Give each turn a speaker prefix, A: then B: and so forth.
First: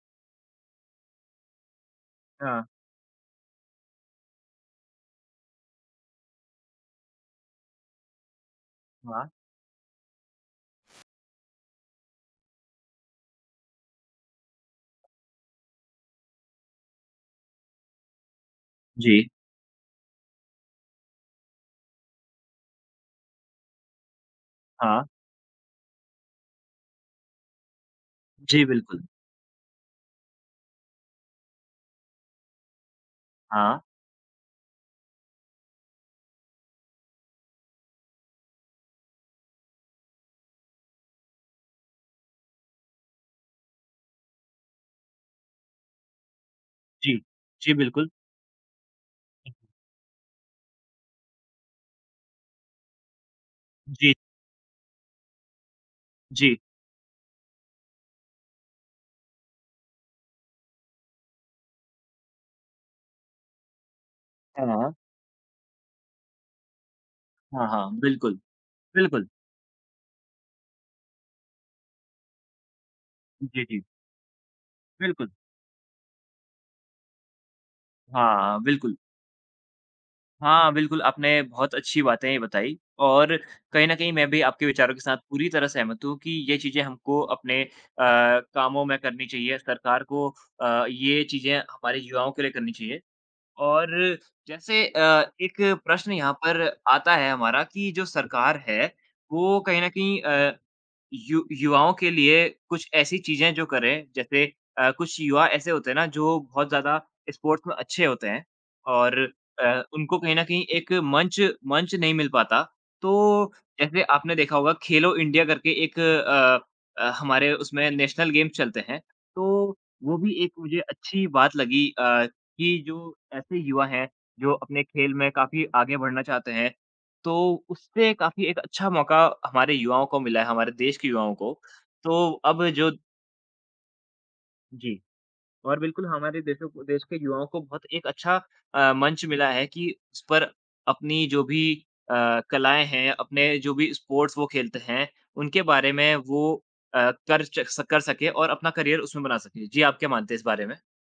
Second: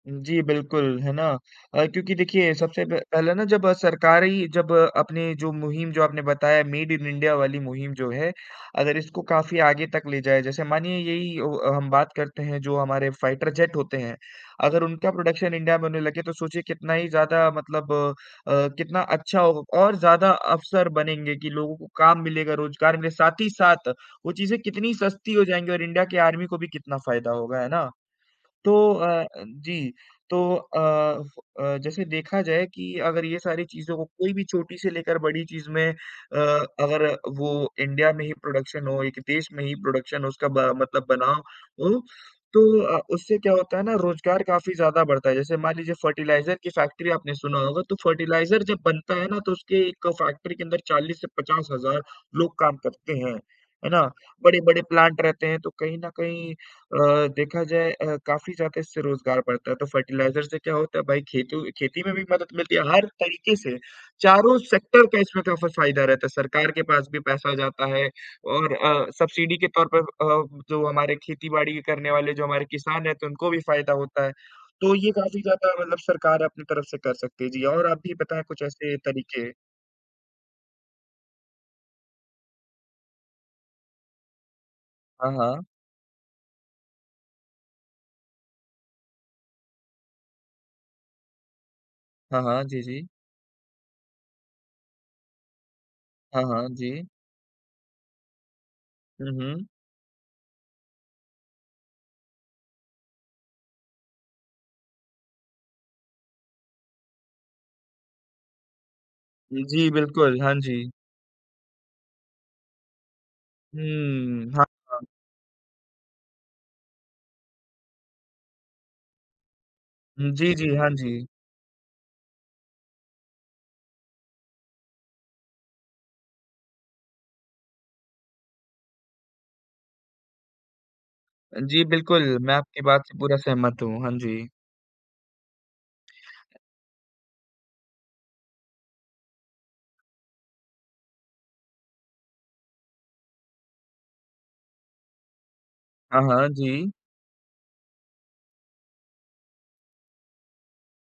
A: हुँ, जी, बिल्कुल, है ना? अ, क्योंकि देखिए
B: हाँ।
A: सबसे प पहले ना जब सरकार ही जब अपने जो मुहिम जो आपने बताया मेड इन इंडिया वाली मुहिम जो है, अगर इसको
B: हाँ।
A: काफ़ी आगे तक ले जाए। जैसे मानिए यही औ हम बात करते हैं जो हमारे फाइटर जेट होते हैं, अगर उनका प्रोडक्शन इंडिया में होने लगे तो सोचिए कितना ही ज़्यादा मतलब अ, कितना
B: जी।
A: अच्छा होगा और ज़्यादा अवसर बनेंगे कि लोगों को काम मिलेगा, रोजगार मिलेगा, साथ ही साथ वो चीज़ें कितनी
B: हाँ।
A: सस्ती जाएँगी और इंडिया के आर्मी को भी कितना फायदा होगा, है ना?
B: जी,
A: तो
B: बिल्कुल।
A: अ अ, जी तो अ अ, जैसे देखा जाए कि अगर ये सारी
B: हाँ।
A: चीज़ों को कोई भी छोटी से लेकर बड़ी चीज़ में अ, अगर वो इंडिया में ही प्रोडक्शन हो, एक देश में ही प्रोडक्शन हो उसका ब मतलब बना हो तो अ, उससे क्या होता है ना रोजगार काफ़ी ज़्यादा बढ़ता है। जैसे मान लीजिए फर्टिलाइज़र की फ़ैक्टरी
B: जी।
A: आपने सुना
B: जी,
A: होगा, तो
B: बिल्कुल।
A: फर्टिलाइज़र जब बनता है ना तो उसके एक फ़ैक्टरी के अंदर 40 से 50,000 लोग काम करते हैं। है ना?
B: जी।
A: बड़े-बड़े प्लांट रहते हैं तो कहीं न कहीं
B: जी।
A: अ, देखा जाए अ, काफ़ी ज़्यादा इससे रोजगार बढ़ता है, तो फर्टिलाइज़र से क्या होता है भाई खेती खेती में भी मदद मिलती है, हर तरीके से चारों
B: हाँ।
A: सेक्टर का इसमें का फ फायदा रहता है। सरकार के पास भी पैसा
B: हाँ,
A: जाता
B: हाँ,
A: है
B: बिल्कुल।
A: और अ,
B: बिल्कुल।
A: सब्सिडी के तौर पर अ, जो हमारे खेती-बाड़ी करने वाले जो हमारे किसान रहते हैं तो उनको भी
B: जी, जी।
A: फायदा होता है, तो ये
B: बिल्कुल।
A: काफ़ी ज़्यादा मतलब सरकार अपनी तरफ से कर सकती है जी और आप भी
B: हाँ,
A: बताएँ
B: हाँ,
A: कुछ ऐसे
B: बिल्कुल।
A: तरीके।
B: हाँ, बिल्कुल, आपने बहुत अच्छी बातें बताई, और कहीं न कहीं मैं भी आपके विचारों के साथ
A: हाँ,
B: पूरी
A: हाँ।
B: तरह सहमत हूँ कि ये चीजें हमको अपने अ, कामों में करनी चाहिए। सरकार को अ, ये चीजें हमारे युवाओं
A: हाँ,
B: के लिए
A: हाँ।
B: करनी
A: जी,
B: चाहिए।
A: जी।
B: और जैसे अ, एक प्रश्न यहाँ
A: हाँ,
B: पर
A: हाँ। जी।
B: आता है हमारा कि जो सरकार है
A: हुँ,
B: वो
A: हुँ।
B: कहीं न कहीं अ, यु युवाओं के लिए कुछ ऐसी चीज़ें जो करें, जैसे अ, कुछ युवा ऐसे होते हैं ना जो बहुत ज़्यादा स्पोर्ट्स में अच्छे होते हैं और
A: हुँ,
B: अ,
A: जी।
B: उनको कहीं
A: बिल्कुल,
B: न
A: हाँ
B: कहीं
A: जी।
B: एक मंच मंच नहीं मिल पाता, तो जैसे आपने
A: हुँ।
B: देखा
A: हाँ,
B: होगा
A: हाँ।
B: खेलो इंडिया करके एक अ अ, हमारे उसमें नेशनल गेम्स चलते हैं तो वो
A: हुँ,
B: भी एक
A: जी, जी।
B: मुझे
A: हाँ
B: अच्छी
A: जी।
B: बात लगी अ, कि जो ऐसे युवा हैं जो अपने खेल में काफ़ी आगे बढ़ना चाहते हैं तो उससे काफ़ी एक अच्छा मौका हमारे युवाओं को मिला है, हमारे देश के युवाओं को।
A: अ, जी
B: तो
A: बिल्कुल। मैं
B: अब
A: आपकी
B: जो
A: बात से पूरा सहमत हूँ। हाँ जी।
B: जी। और बिल्कुल हमारे देशों देश के युवाओं को बहुत एक अच्छा अ, मंच मिला है कि उस पर अपनी जो भी अ, कलाएँ हैं, अपने जो भी स्पोर्ट्स वो खेलते हैं उनके बारे में
A: हाँ, हाँ।
B: वो
A: जी।
B: अ, कर च कर सकें और अपना करियर उसमें बना सकें। जी आप क्या मानते हैं इस बारे में?